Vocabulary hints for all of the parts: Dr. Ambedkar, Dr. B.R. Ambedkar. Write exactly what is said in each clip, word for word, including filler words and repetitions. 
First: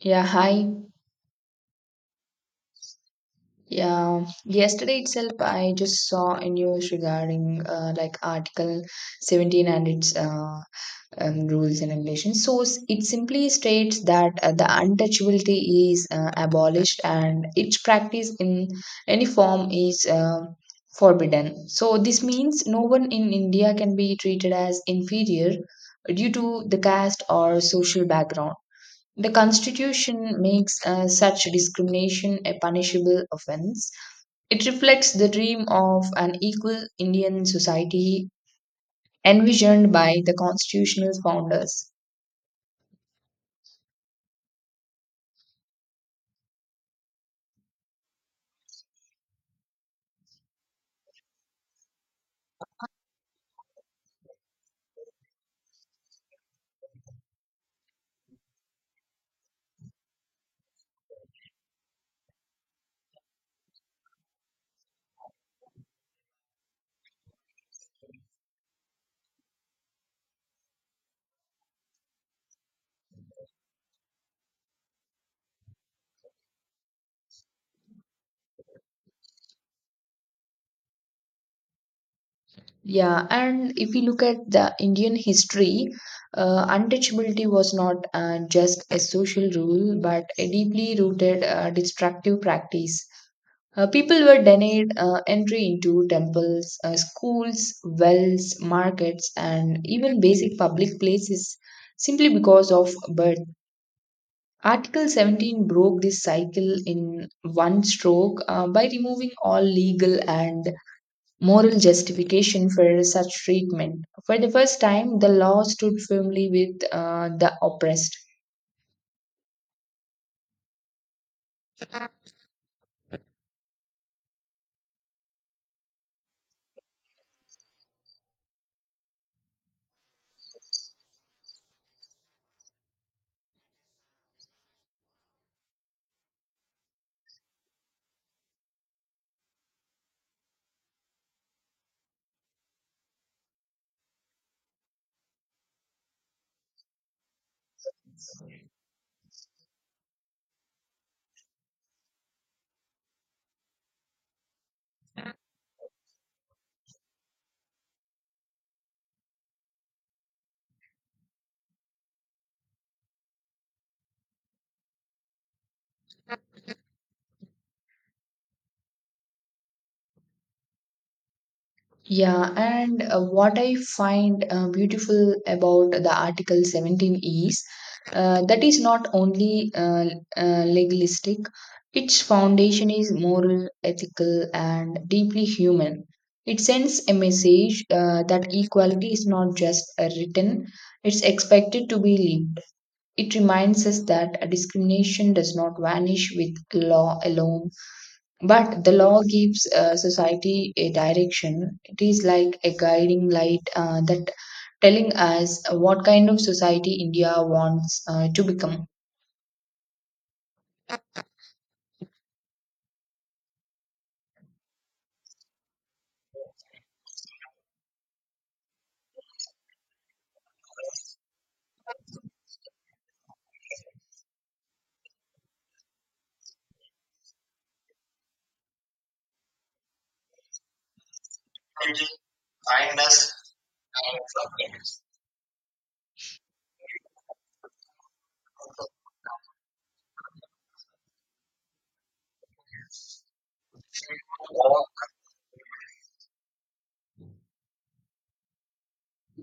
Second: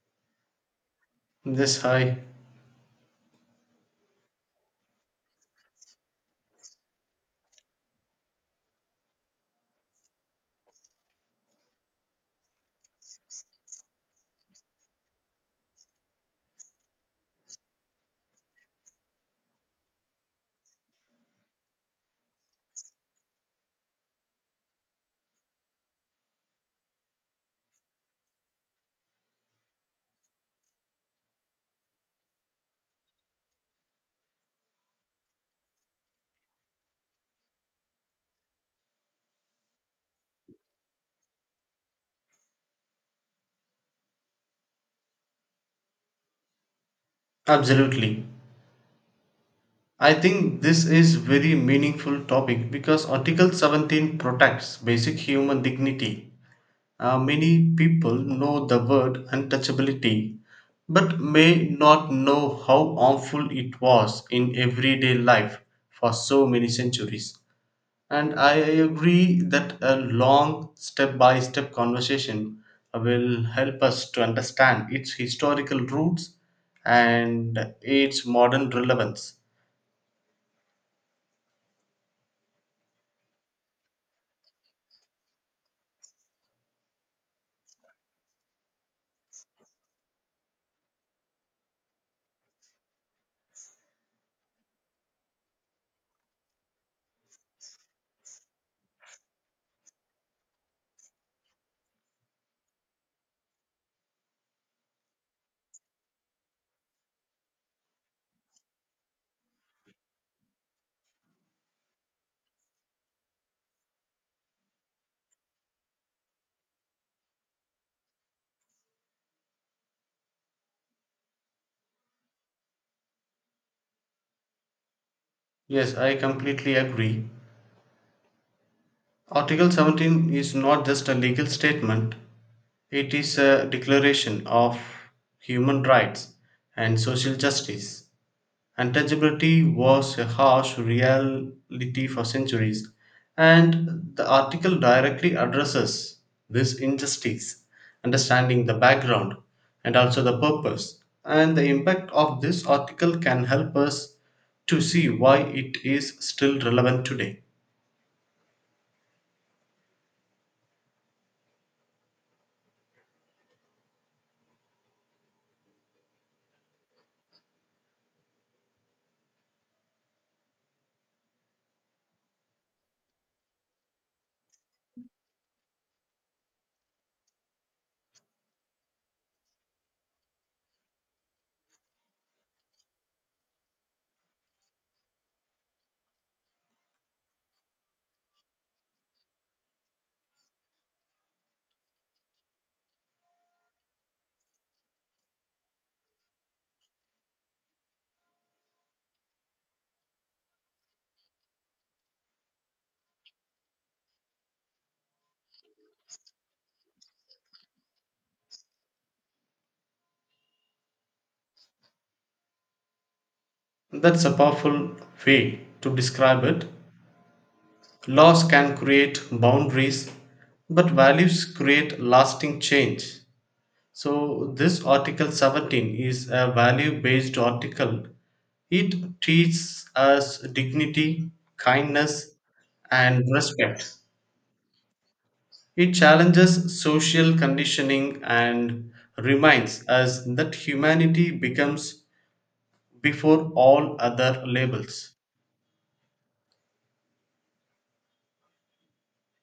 Yeah, hi. Yes, hi. Yeah, yesterday itself, I just saw a news regarding uh, like Article seventeen and its uh, um, rules and regulations. So s- it simply states that uh, the untouchability is uh, abolished and its practice in any form is uh, forbidden. So this means no one in India can be treated as inferior due to the caste or social background. The Constitution makes uh, such discrimination a punishable offense. It reflects the dream of an equal Indian society envisioned by the constitutional founders. Absolutely. I think this is very meaningful topic because Article seventeen protects basic human dignity. Uh, many people know the word untouchability but may not know how harmful it was in everyday life for so many centuries. And I agree that a long step by step conversation will help us to understand its historical roots and its modern relevance. Yeah, and if you look at the Indian history, uh, untouchability was not uh, just a social rule but a deeply rooted uh, destructive practice. Uh, people were denied uh, entry into temples, uh, schools, wells, markets, and even basic public places simply because of birth. Article seventeen broke this cycle in one stroke uh, by removing all legal and moral justification for such treatment. For the first time, the law stood firmly with uh, the oppressed. Yes, I completely agree. Article seventeen is not just a legal statement, it is a declaration of human rights and social justice. Untouchability was a harsh reality for centuries, and the article directly addresses this injustice, understanding the background and also the purpose. And the impact of this article can help us to see why it is still relevant today. Yeah, and uh, what I find uh, beautiful about the Article seventeen is uh, that is not only uh, uh, legalistic. Its foundation is moral, ethical, and deeply human. It sends a message uh, that equality is not just uh, written, it's expected to be lived. It reminds us that discrimination does not vanish with law alone but the law gives uh, society a direction. It is like a guiding light uh, that telling us what kind of society India wants uh, to become. That's a powerful way to describe it. Laws can create boundaries, but values create lasting change. So this Article seventeen is a value based article. It teaches us dignity, kindness, and respect. It challenges social conditioning and reminds us that humanity becomes before all other labels.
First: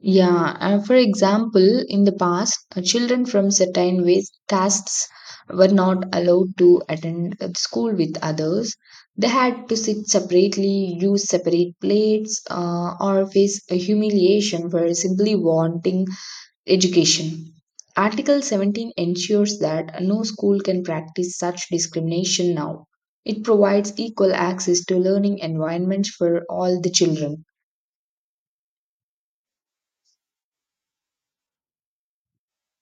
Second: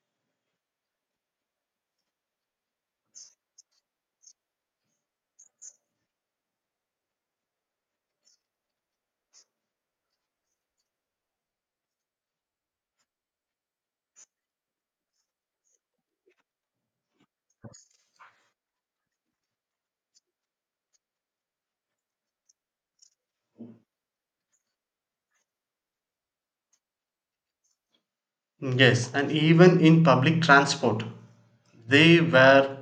Yeah, uh, for example, in the past, uh, children from certain ways, castes were not allowed to attend uh, school with others. They had to sit separately, use separate plates, uh, or face a humiliation for simply wanting education. Article seventeen ensures that no school can practice such discrimination now. It provides equal access to learning environments for all the children. Yes, and even in public transport, there were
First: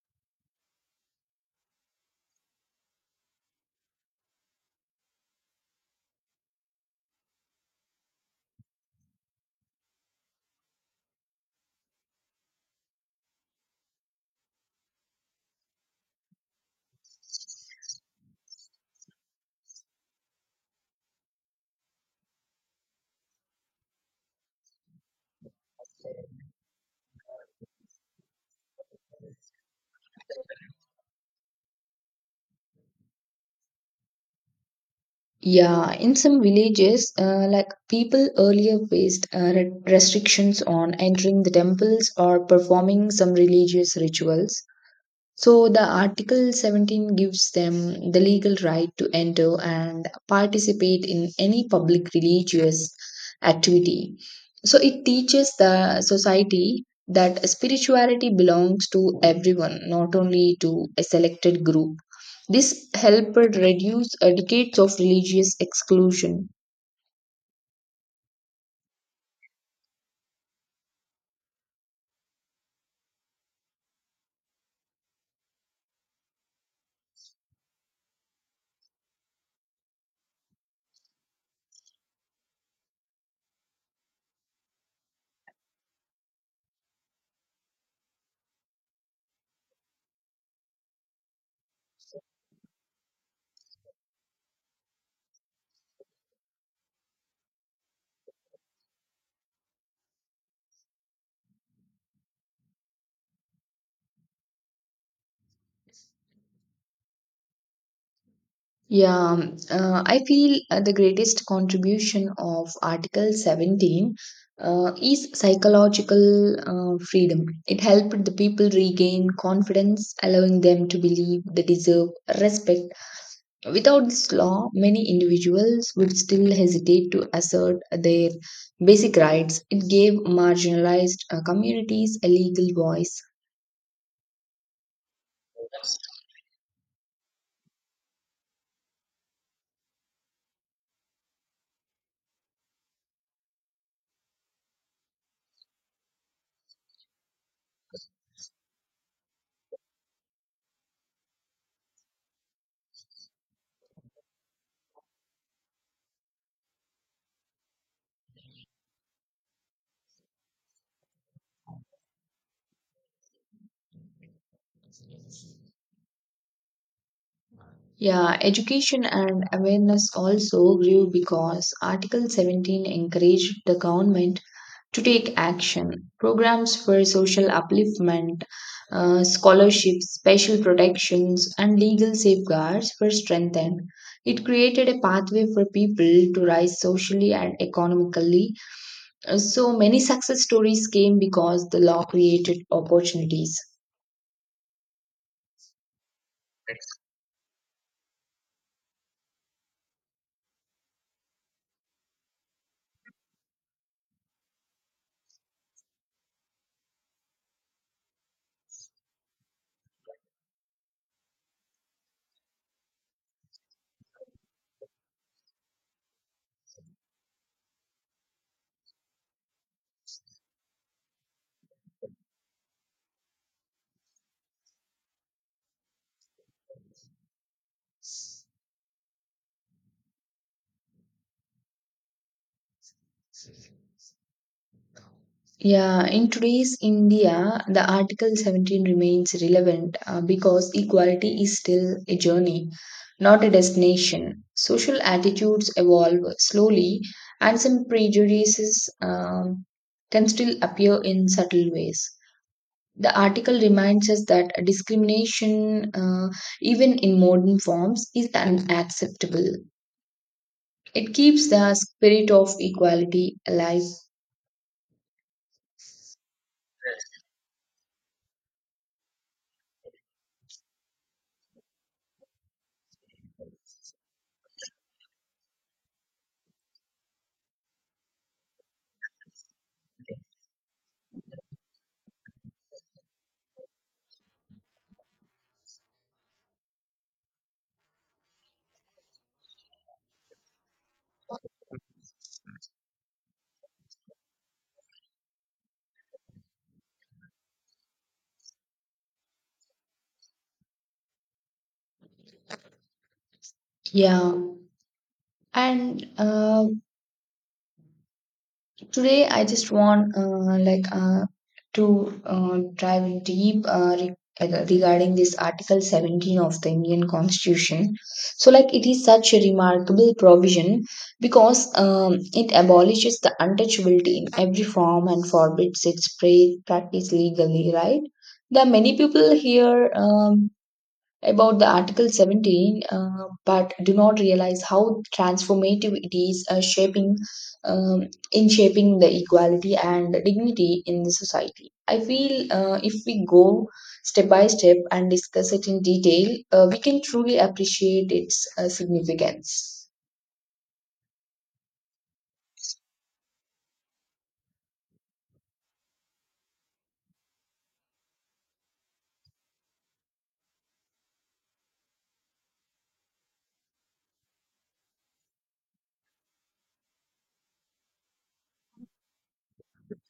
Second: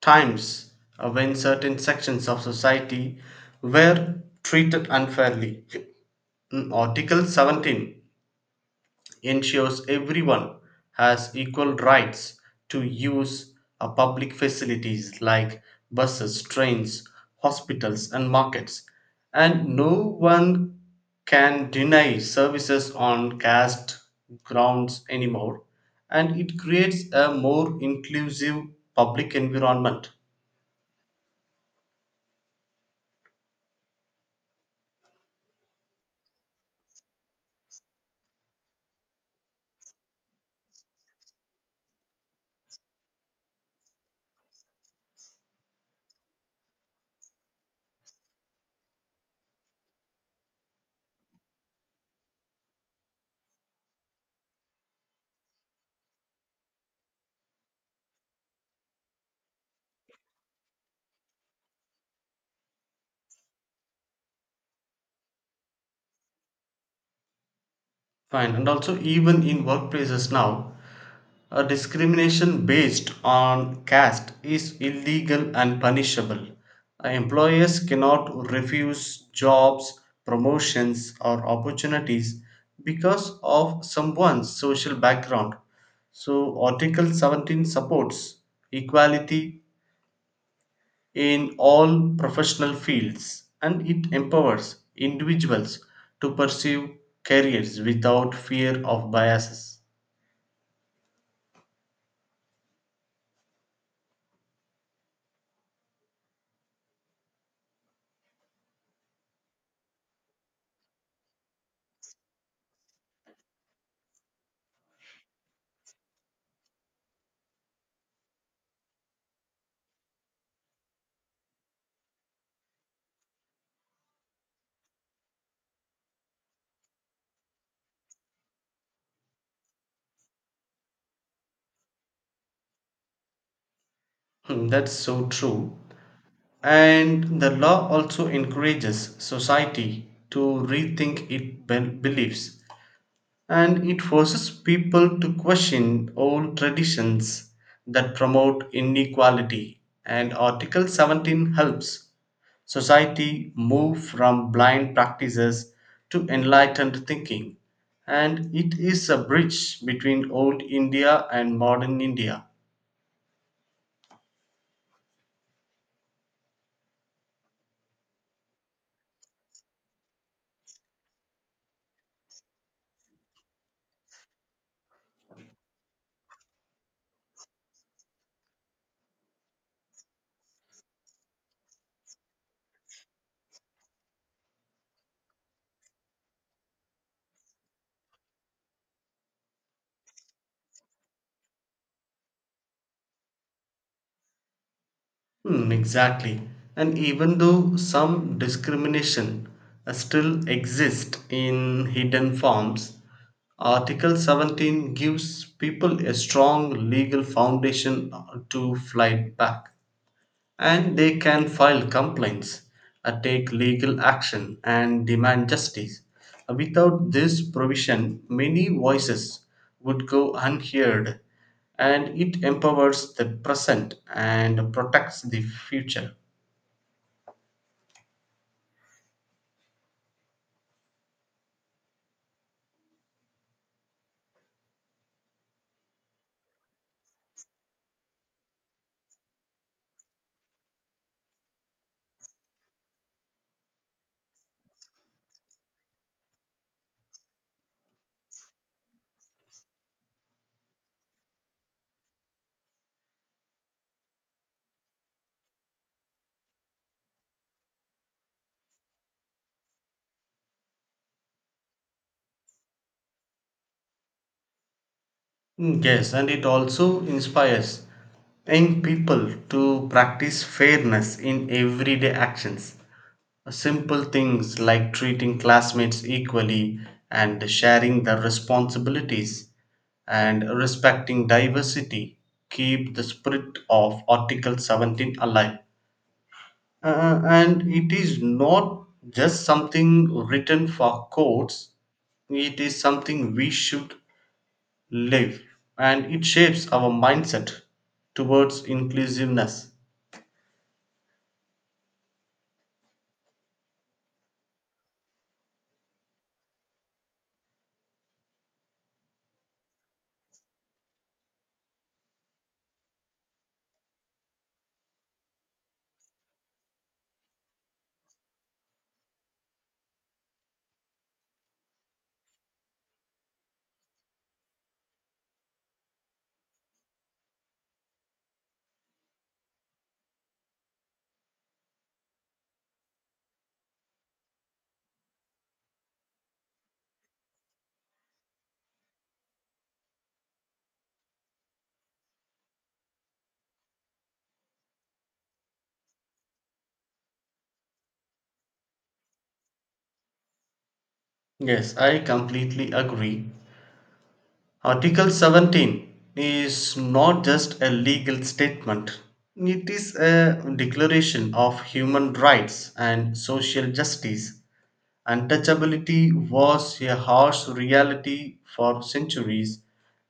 times when certain sections of society were treated unfairly. Mm, Article seventeen ensures everyone has equal rights to use a public facilities like buses, trains, hospitals, and markets, and no one can deny services on caste grounds anymore, and it creates a more inclusive public environment. Yeah, in some villages, uh, like people earlier faced uh, re- restrictions on entering the temples or performing some religious rituals. So the Article seventeen gives them the legal right to enter and participate in any public religious activity. So it teaches the society that spirituality belongs to everyone, not only to a selected group. This helped reduce uh, decades of religious exclusion. Fine, and also even in workplaces now, a discrimination based on caste is illegal and punishable. Uh, Employers cannot refuse jobs, promotions, or opportunities because of someone's social background. So Article seventeen supports equality in all professional fields and it empowers individuals to pursue careers without fear of biases. Yeah, um, uh, I feel uh, the greatest contribution of Article seventeen uh, is psychological uh, freedom. It helped the people regain confidence, allowing them to believe they deserve respect. Without this law, many individuals would still hesitate to assert their basic rights. It gave marginalized uh, communities a legal voice. Hmm, that's so true. And the law also encourages society to rethink its bel- beliefs and it forces people to question old traditions that promote inequality. And Article seventeen helps society move from blind practices to enlightened thinking. And it is a bridge between old India and modern India. Yeah, education and awareness also grew because Article seventeen encouraged the government to take action. Programs for social upliftment, uh, scholarships, special protections, and legal safeguards were strengthened. It created a pathway for people to rise socially and economically. Uh, So many success stories came because the law created opportunities. Hmm, exactly. And even though some discrimination uh, still exists in hidden forms, Article seventeen gives people a strong legal foundation uh, to fight back and they can file complaints, uh, take legal action, and demand justice. Uh, Without this provision, many voices would go unheard, and it empowers the present and protects the future. Yeah, in today's India, the Article seventeen remains relevant uh, because equality is still a journey, not a destination. Social attitudes evolve slowly, and some prejudices um, can still appear in subtle ways. The article reminds us that discrimination, uh, even in modern forms, is unacceptable. It keeps the spirit of equality alive. Mm, yes, and it also inspires young people to practice fairness in everyday actions. Simple things like treating classmates equally and sharing their responsibilities and respecting diversity keep the spirit of Article seventeen alive. Uh, and it is not just something written for courts, it is something we should live and it shapes our mindset towards inclusiveness. Yeah. And uh, Today, I just want uh, like uh, to uh, dive in deep uh, re- like, uh, regarding this Article seventeen of the Indian Constitution. So, like it is such a remarkable provision because um, it abolishes the untouchability in every form and forbids its pra- practice legally. Right? There are many people here. Um, about the Article seventeen, uh, but do not realize how transformative it is uh, shaping um, in shaping the equality and dignity in the society. I feel uh, if we go step by step and discuss it in detail, uh, we can truly appreciate its uh, significance. Yes, I completely agree. Article seventeen is not just a legal statement, it is a declaration of human rights and social justice. Untouchability was a harsh reality for centuries,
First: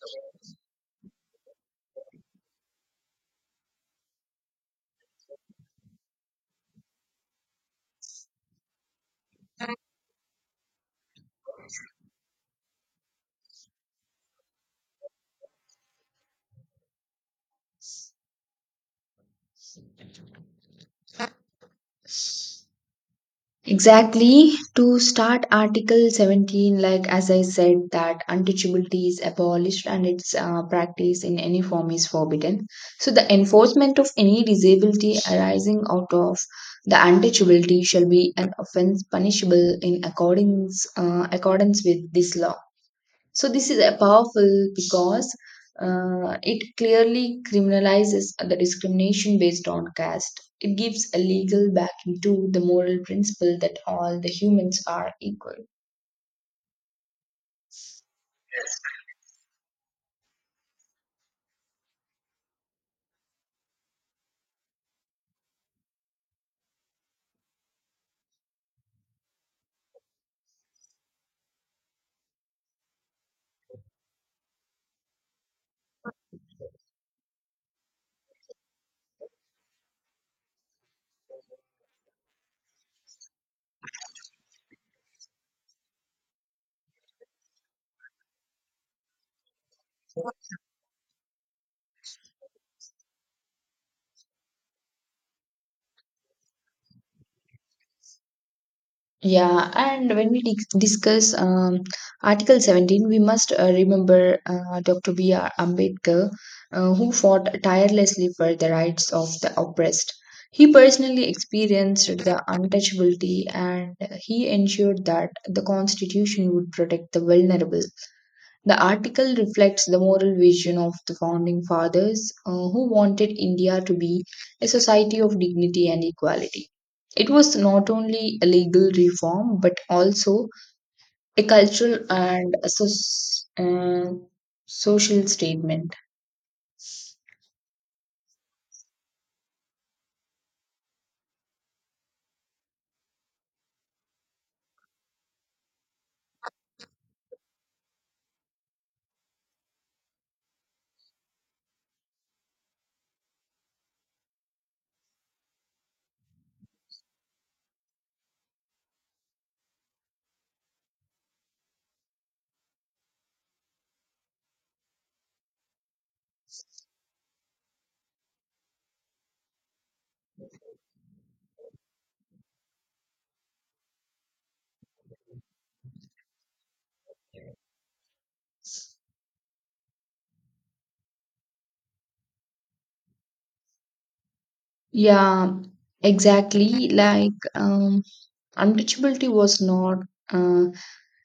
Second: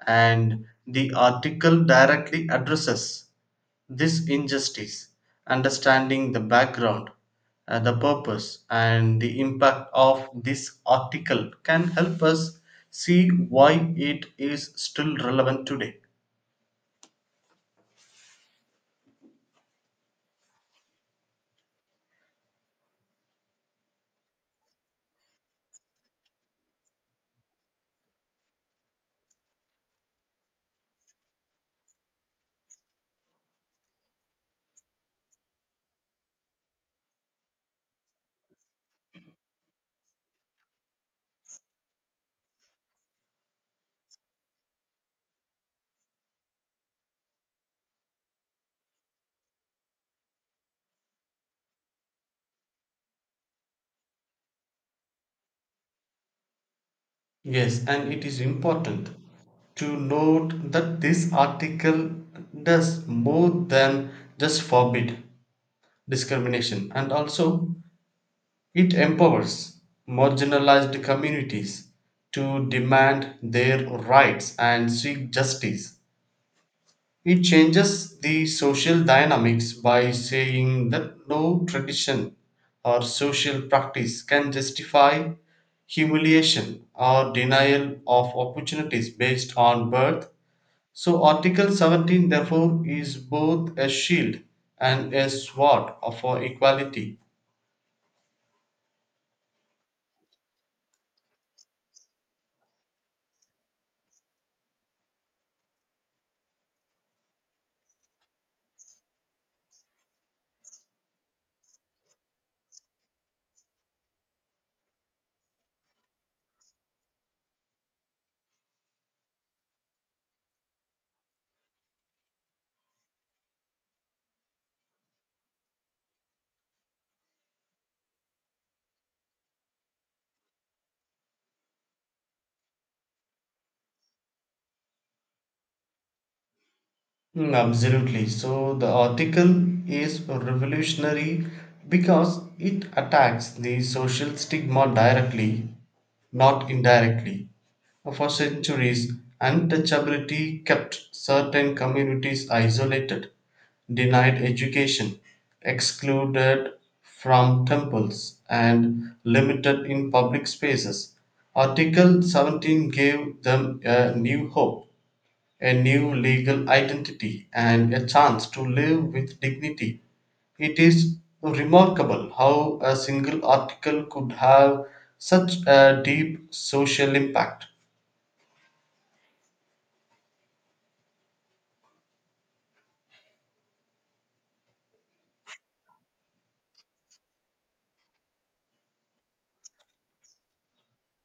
and the article directly addresses this injustice, understanding the background, uh, the purpose, and the impact of this article can help us see why it is still relevant today. Exactly. To start Article seventeen, like as I said, that untouchability is abolished and its uh, practice in any form is forbidden. So, the enforcement of any disability arising out of the untouchability shall be an offense punishable in accordance, uh, accordance with this law. So this is a powerful because uh, it clearly criminalizes the discrimination based on caste. It gives a legal backing to the moral principle that all the humans are equal. Yes, and it is important to note that this article does more than just forbid discrimination, and also it empowers marginalized communities to demand their rights and seek justice. It changes the social dynamics by saying that no tradition or social practice can justify humiliation or denial of opportunities based on birth. So article seventeen therefore is both a shield and a sword for equality. Yeah, and when we dis- discuss um, Article seventeen, we must uh, remember uh, doctor B R. Ambedkar, uh, who fought tirelessly for the rights of the oppressed. He personally experienced the untouchability and he ensured that the Constitution would protect the vulnerable. The article reflects the moral vision of the founding fathers uh, who wanted India to be a society of dignity and equality. It was not only a legal reform but also a cultural and a soc- uh, social statement. Mm, absolutely. So the article is revolutionary because it attacks the social stigma directly, not indirectly. For centuries, untouchability kept certain communities isolated, denied education, excluded from temples, and limited in public spaces. Article seventeen gave them a new hope, a new legal identity, and a chance to live with dignity. It is remarkable how a single article could have such a deep social impact. Yeah, exactly. Like, um, untouchability was not. Uh,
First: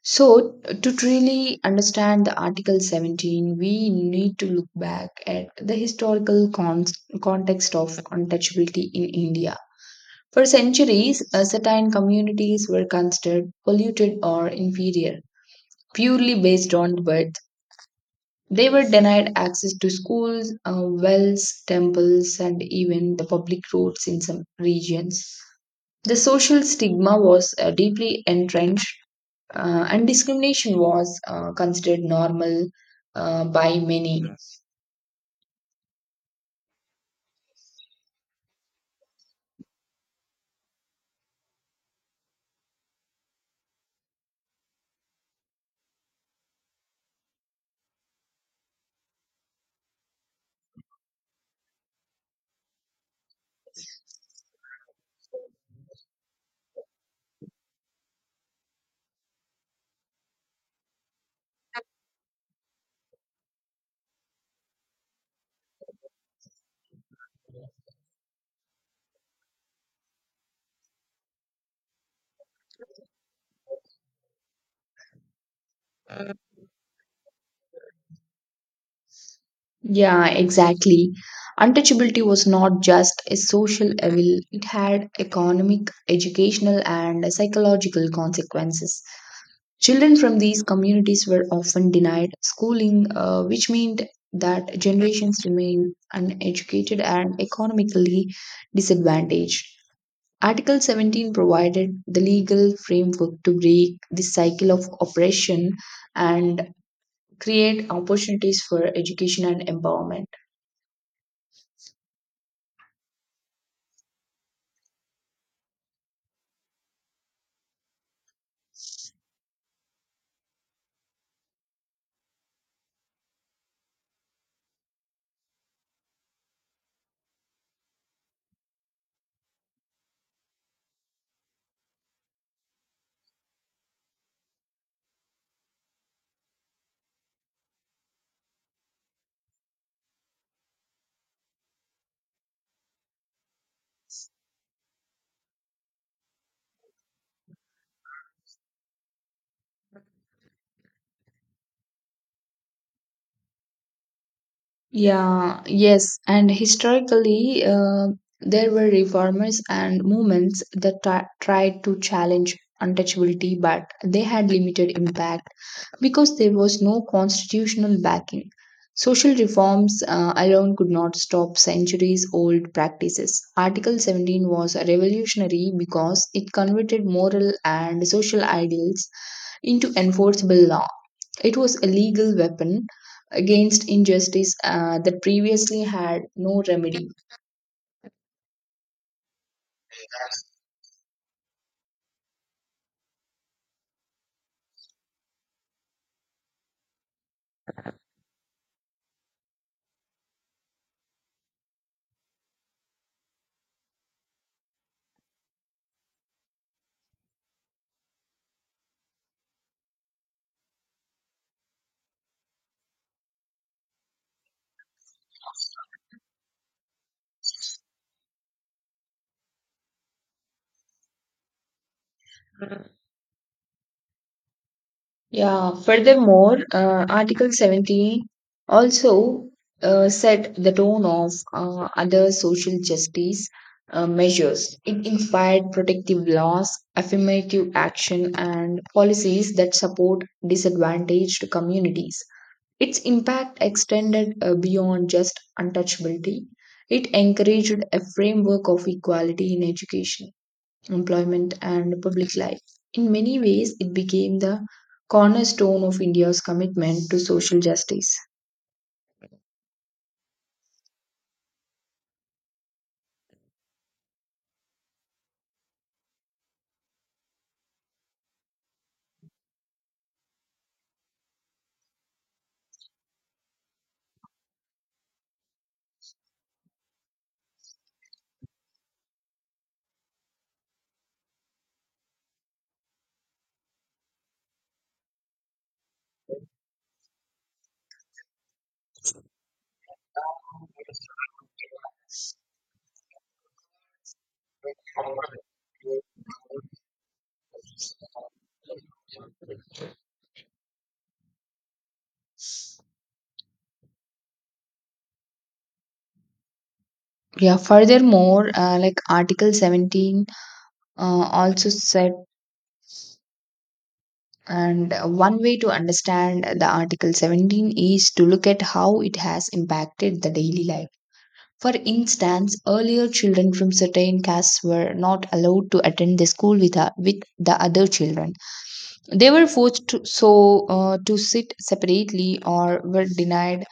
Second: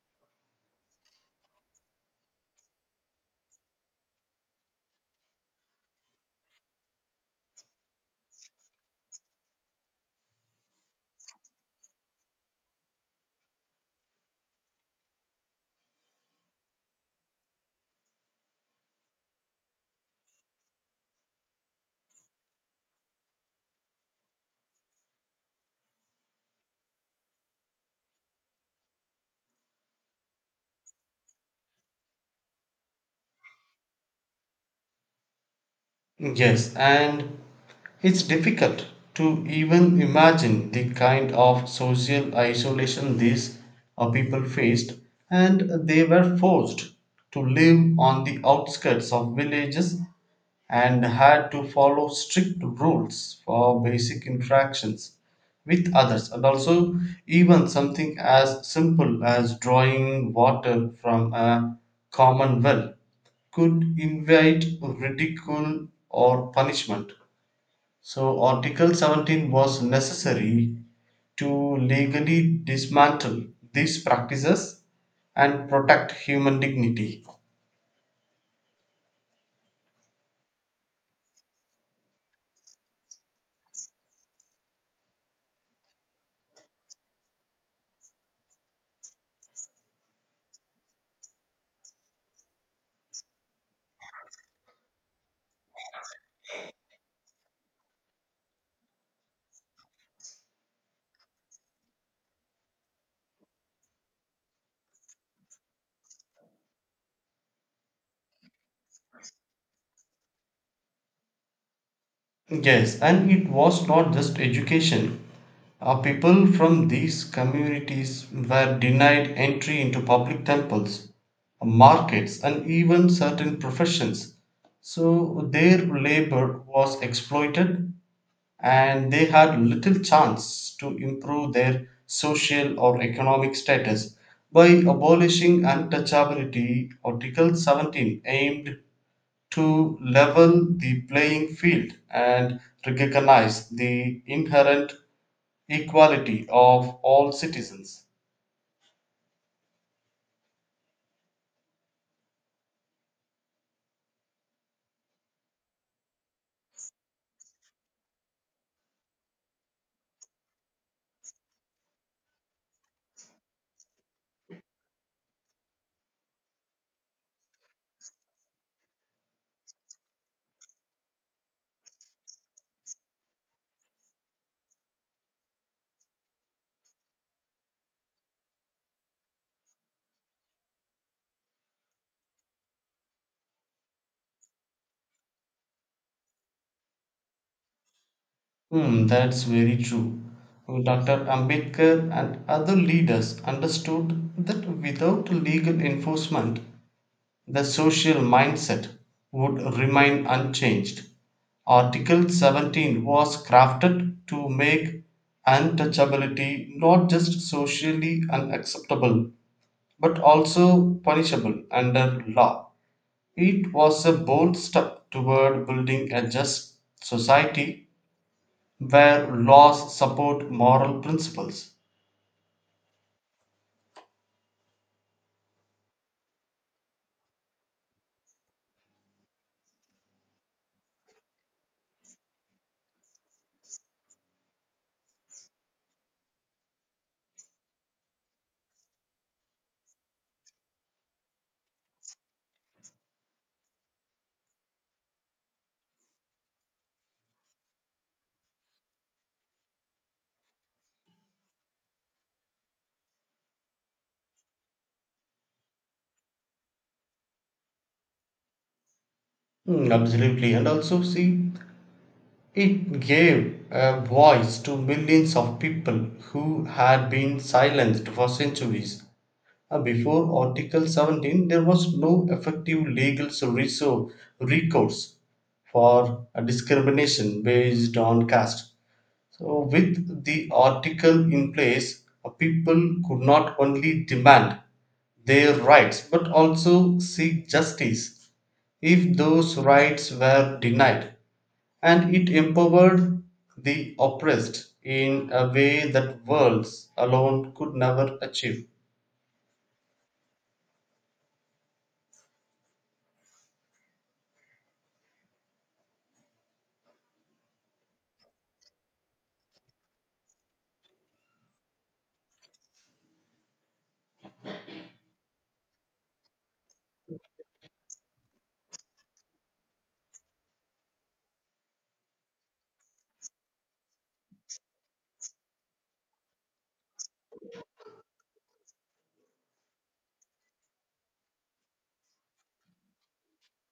So, to truly understand the Article seventeen, we need to look back at the historical con- context of untouchability in India. For centuries, uh, certain communities were considered polluted or inferior purely based on birth. They were denied access to schools, uh, wells, temples, and even the public roads in some regions. The social stigma was uh, deeply entrenched uh, and discrimination was uh, considered normal uh, by many. Yes. Yes, and it's difficult to even imagine the kind of social isolation these uh, people faced, and they were forced to live on the outskirts of villages and had to follow strict rules for basic interactions with others. And also even something as simple as drawing water from a common well could invite ridicule or punishment. So article seventeen was necessary to legally dismantle these practices and protect human dignity. Yeah, exactly. Untouchability was not just a social evil, it had economic, educational, and psychological consequences. Children from these communities were often denied schooling, uh, which meant that generations remained uneducated and economically disadvantaged. Article seventeen provided the legal framework to break the cycle of oppression and create opportunities for education and empowerment. Yes, and it was not just education. Uh, people from these communities were denied entry into public temples, markets, and even certain professions. So their labor was exploited, and they had little chance to improve their social or economic status. By abolishing untouchability, Article seventeen aimed to level the playing field and recognize the inherent equality of all citizens. Yeah, yes, and historically, uh, there were reformers and movements that tri- tried to challenge untouchability, but they had limited impact, because there was no constitutional backing. Social reforms uh, alone could not stop centuries old practices. Article seventeen was revolutionary because it converted moral and social ideals into enforceable law. It was a legal weapon against injustice uh, that previously had no remedy. Hmm, that's very true. doctor Ambedkar and other leaders understood that without legal enforcement, the social mindset would remain unchanged. Article seventeen was crafted to make untouchability not just socially unacceptable but also punishable under law. It was a bold step toward building a just society where laws support moral principles. Yeah, furthermore, uh, Article seventeen also uh, set the tone of uh, other social justice uh, measures. It inspired protective laws, affirmative action, and policies that support disadvantaged communities. Its impact extended uh, beyond just untouchability. It encouraged a framework of equality in education, employment, and public life. In many ways, it became the cornerstone of India's commitment to social justice. Mm, absolutely. And also, see, it gave a voice to millions of people who had been silenced for centuries. Uh, Before Article seventeen, there was no effective legal resor- recourse for uh, discrimination based on caste. So with the article in place, uh, people could not only demand their rights but also seek justice if those rights were denied, and it empowered the oppressed in a way that words alone could never achieve. Yeah, furthermore, uh, like Article seventeen uh, also said, and uh, one way to understand the Article seventeen is to look at how it has impacted the daily life. For instance, earlier children from certain castes were not allowed to attend the school with, uh, with the other children. They were forced to, so uh, to sit separately or were denied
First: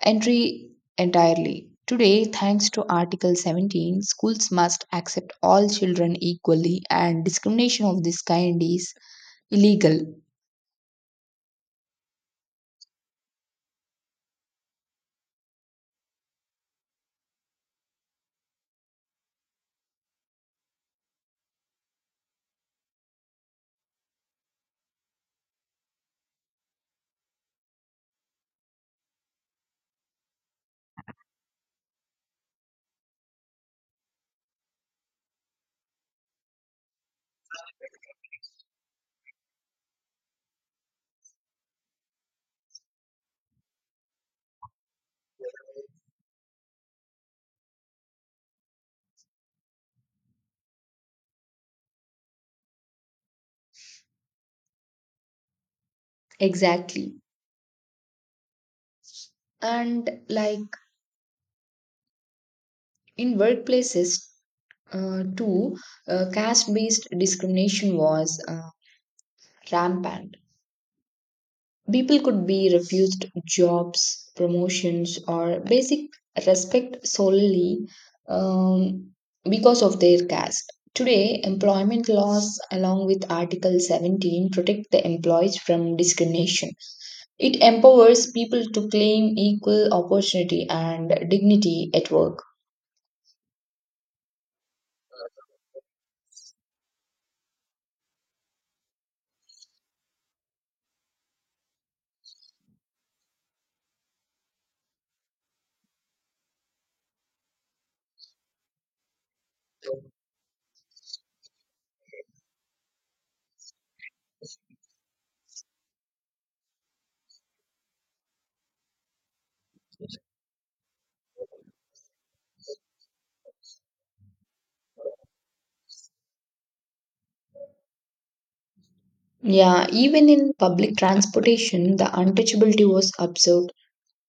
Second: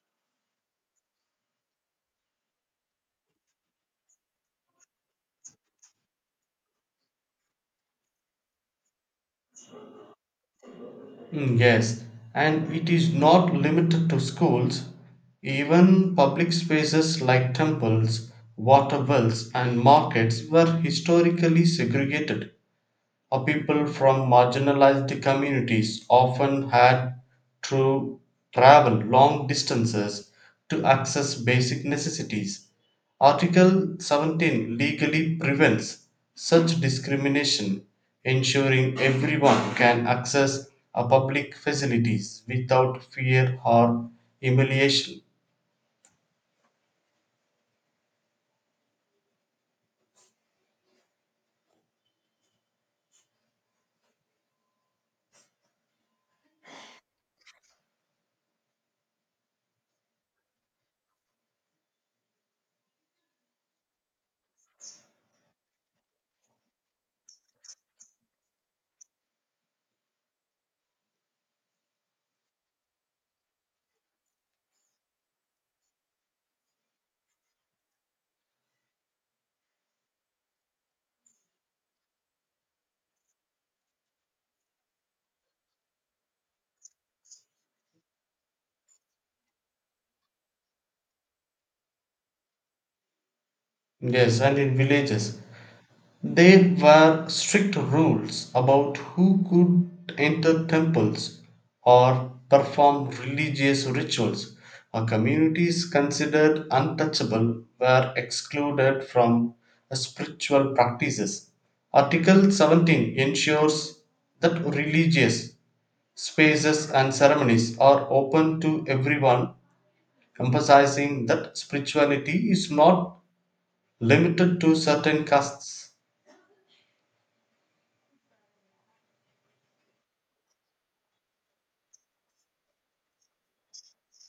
entry entirely. Today, thanks to Article seventeen, schools must accept all children equally, and discrimination of this kind is illegal. Mm, yes, and it is not limited to schools. Even public spaces like temples, water wells, and markets were historically segregated, or people from marginalized communities often had to travel long distances to access basic necessities. Article seventeen legally prevents such discrimination, ensuring everyone can access a public facilities without fear or humiliation. Exactly. And like in workplaces, uh, too, uh, caste based discrimination was uh, rampant. People could be refused jobs, promotions, or basic respect solely um, because of their caste. Today, employment laws, along with Article seventeen, protect the employees from discrimination. It empowers people to claim equal opportunity and dignity at work. Yes, and in villages, there were strict rules about who could enter temples or perform religious rituals. Uh, Communities considered untouchable were excluded from uh, spiritual practices. Article seventeen ensures that religious spaces and ceremonies are open to everyone, emphasizing that spirituality is not limited to certain castes. Yeah, even in public transportation, the untouchability was observed.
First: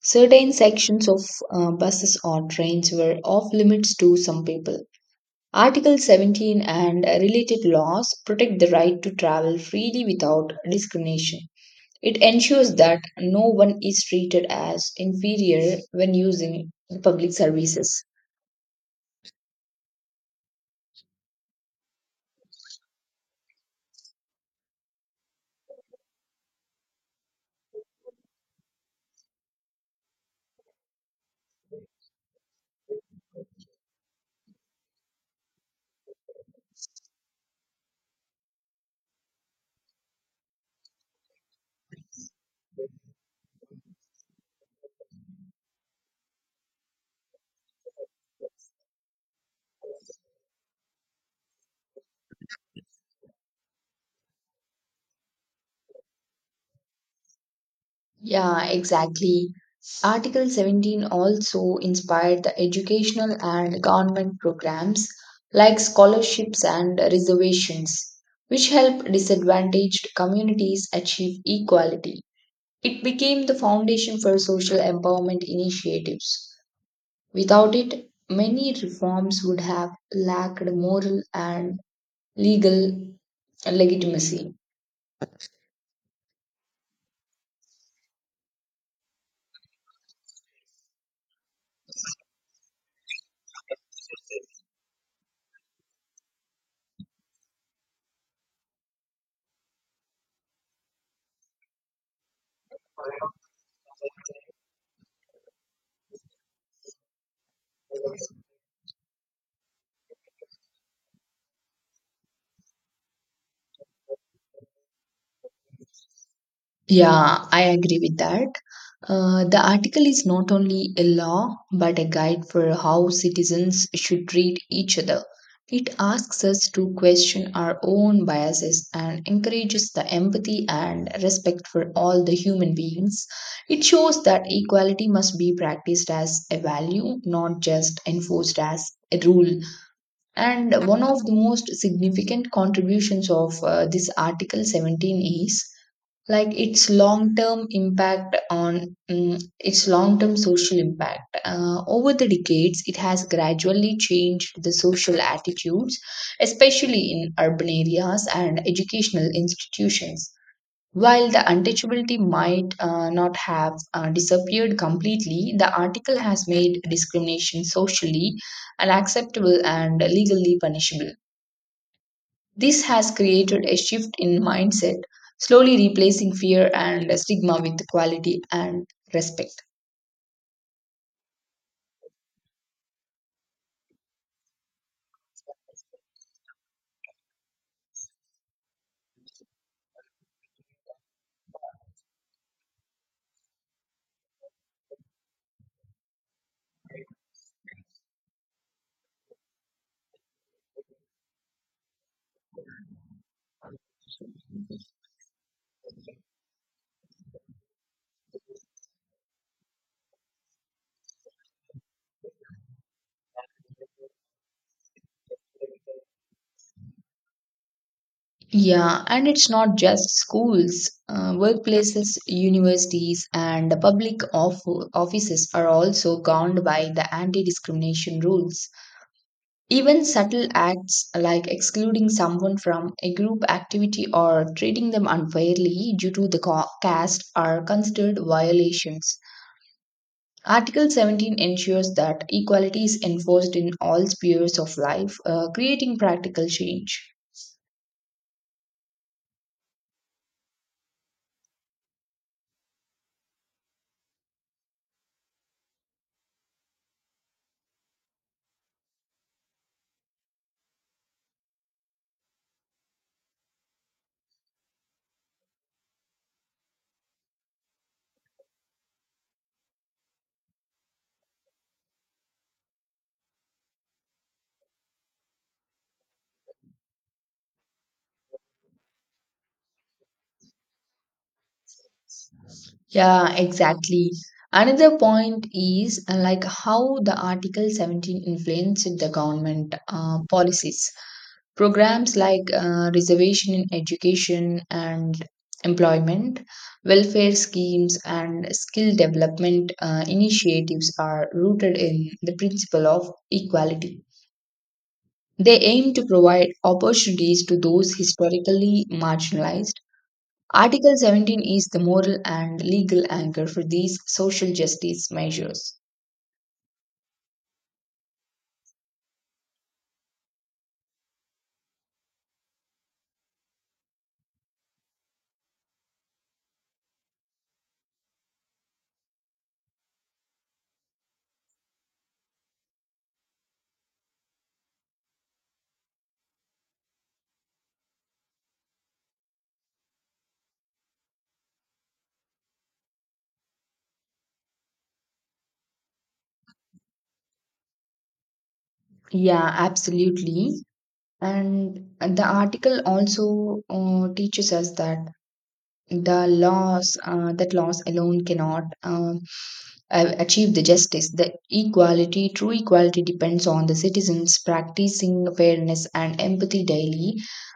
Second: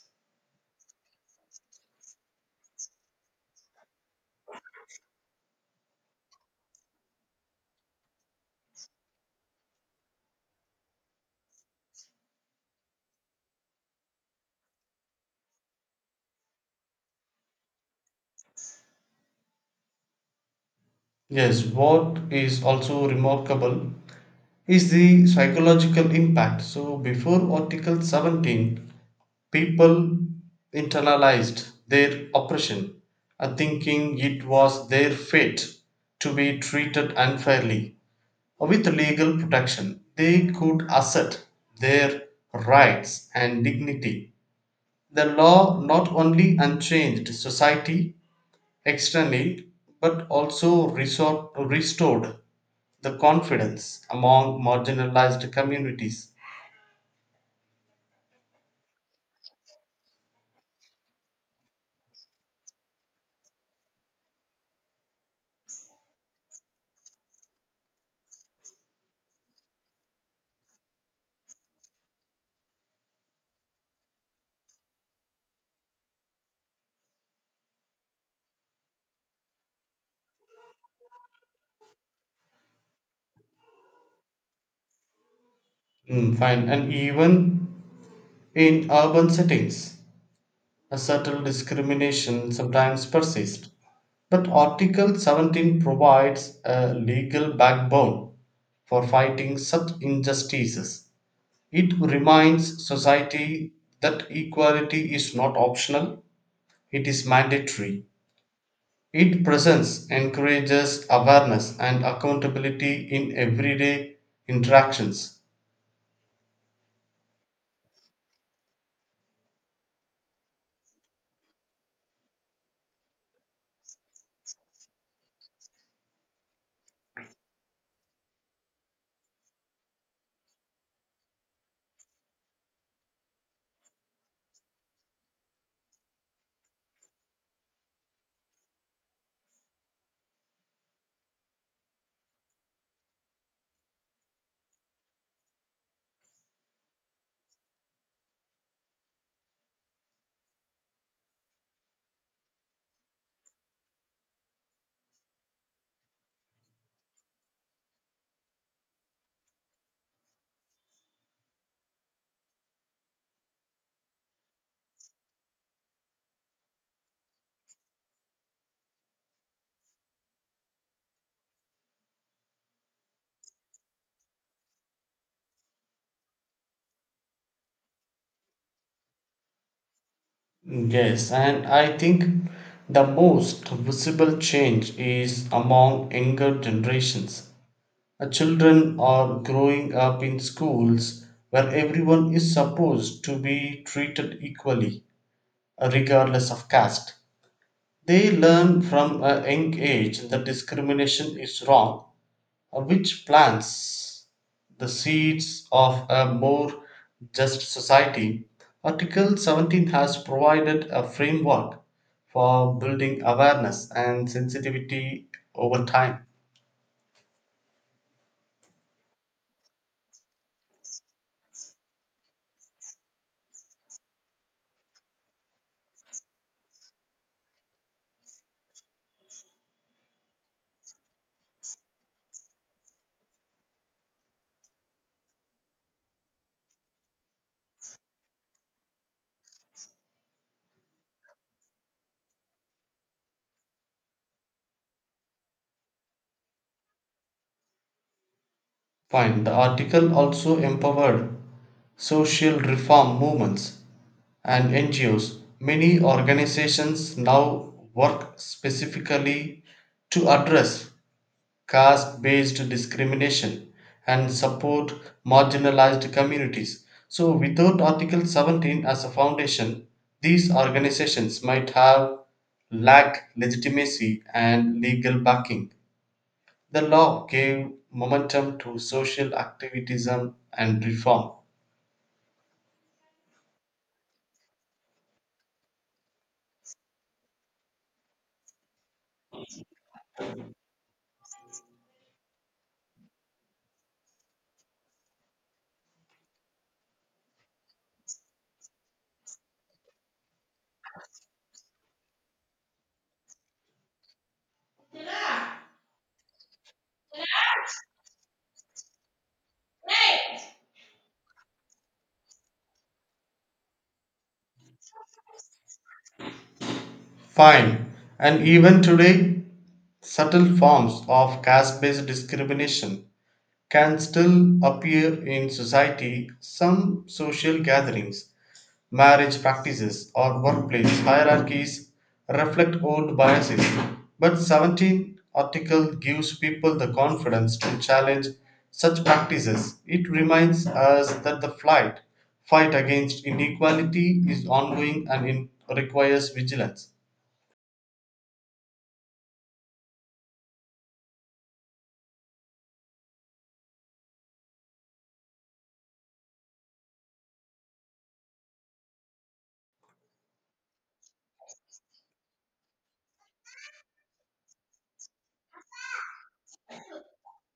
Certain sections of uh, buses or trains were off limits to some people. Article seventeen and related laws protect the right to travel freely without discrimination. It ensures that no one is treated as inferior when using public services. Yes, what is also remarkable is the psychological impact. So before Article seventeen, people internalized their oppression, uh, thinking it was their fate to be treated unfairly. With legal protection, they could assert their rights and dignity. The law not only unchanged society externally but also resort, restored the confidence among marginalized communities. Yeah, exactly. Article seventeen also inspired the educational and government programs like scholarships and reservations, which help disadvantaged communities achieve equality. It became the foundation for social empowerment initiatives. Without it, many reforms would have lacked moral and legal legitimacy. Mm, fine. And even in urban settings, a subtle discrimination sometimes persists. But Article seventeen provides a legal backbone for fighting such injustices. It reminds society that equality is not optional, it is mandatory. Its presence encourages awareness and accountability in everyday interactions. Yeah, I agree with that. Uh, the article is not only a law but a guide for how citizens should treat each other. It asks us to question our own biases and encourages the empathy and respect for all the human beings. It shows that equality must be practiced as a value, not just enforced as a rule. And one of the most significant contributions of uh, this Article seventeen is like its long term impact on mm, its long term social impact uh, over the decades. It has gradually changed the social attitudes, especially in urban areas and educational institutions. While the untouchability might uh, not have uh, disappeared completely, the article has made discrimination socially unacceptable and legally punishable. This has created a shift in mindset, slowly replacing fear and stigma with quality and respect. Yes, and I think the most visible change is among younger generations. Uh, Children are growing up in schools where everyone is supposed to be treated equally, uh, regardless of caste. They learn from a young age that discrimination is wrong, which plants the seeds of a more just society. Article seventeen has provided a framework for building awareness and sensitivity over time. Yeah, and it's not just schools, uh, workplaces, universities, and the public off- offices are also governed by the anti discrimination rules. Even subtle acts like excluding someone from a group activity or treating them unfairly due to the co- caste are considered violations. Article seventeen ensures that equality is enforced in all spheres of life, uh, creating practical change. Fine. The article also empowered social reform movements and N G Os. Many organizations now work specifically to address caste based discrimination and support marginalized communities. So without Article seventeen as a foundation, these organizations might have lack legitimacy and legal backing. The law gave momentum to social activism and reform. Yeah, exactly. Another point is uh, like how the Article seventeen influenced the government uh, policies. Programs like uh, reservation in education and employment, welfare schemes, and skill development uh, initiatives are rooted in the principle of equality. They aim to provide opportunities to those historically marginalized. Article seventeen is the moral and legal anchor for these social justice measures. Fine, and even today, subtle forms of caste based discrimination can still appear in society. Some social gatherings, marriage practices or workplace hierarchies reflect old biases, but seventeen article gives people the confidence to challenge such practices. It reminds us that the flight fight against inequality is ongoing and in, requires vigilance. Yeah, absolutely. And the article also uh, teaches us that the laws uh, that laws alone cannot uh, uh, achieve the justice. The equality, true equality depends on the citizens practicing fairness and empathy daily.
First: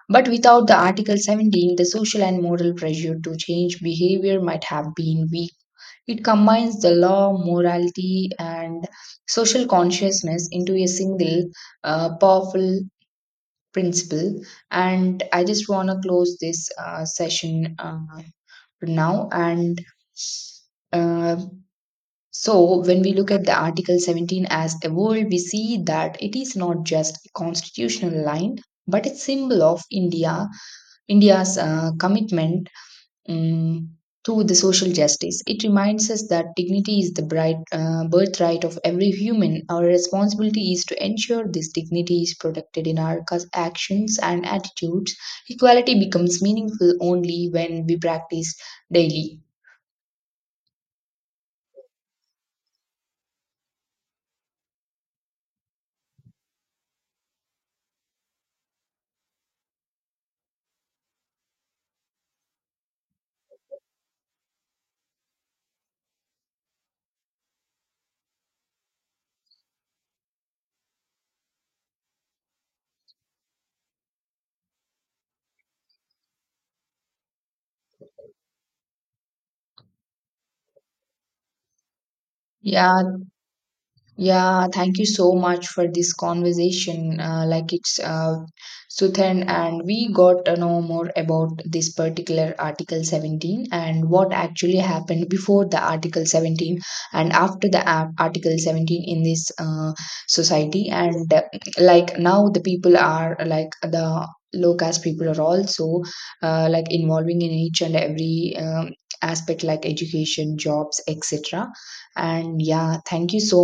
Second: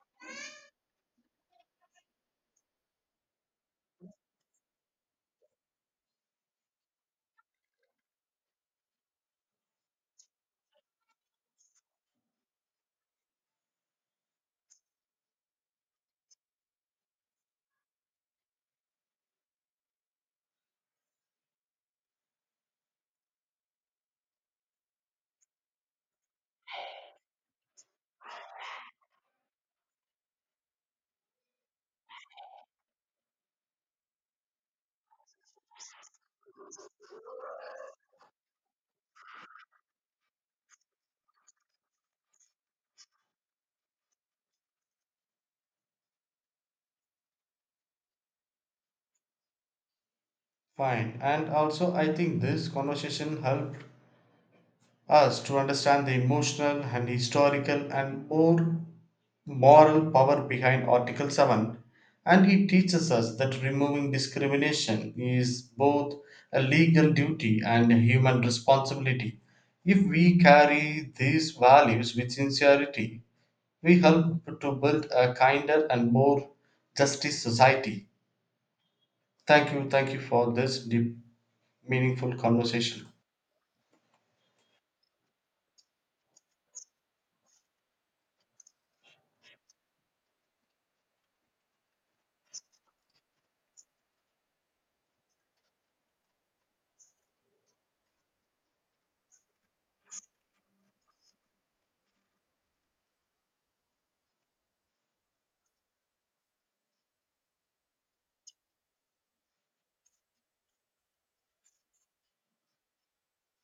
But without the Article seventeen, the social and moral pressure to change behavior might have been weak. It combines the law, morality, and social consciousness into a single uh, powerful principle. And I just want to close this uh, session uh, for now. And uh, so, when we look at the Article seventeen as a world, we see that it is not just a constitutional line, but a symbol of India, India's uh, commitment um, to the social justice. It reminds us that dignity is the bright, uh, birthright of every human. Our responsibility is to ensure this dignity is protected in our cus- actions and attitudes. Equality becomes meaningful only when we practice daily. Fine. And also I think this conversation helped us to understand the emotional and historical and or moral power behind Article seven and it teaches us that removing discrimination is both a legal duty and a human responsibility. If we carry these values with sincerity, we help to build a kinder and more justice society. Thank you, thank you for this deep, meaningful conversation. Yeah, Yeah, thank you so much for this conversation. Uh, like it's uh, Suthan, and we got to know more about this particular Article seventeen and what actually happened before the Article seventeen and after the Ar- Article seventeen in this uh, society. And uh, like now, the people are like the low caste people are also uh, like involving in each and every um, aspect like education, jobs, et cetera. And yeah, thank you so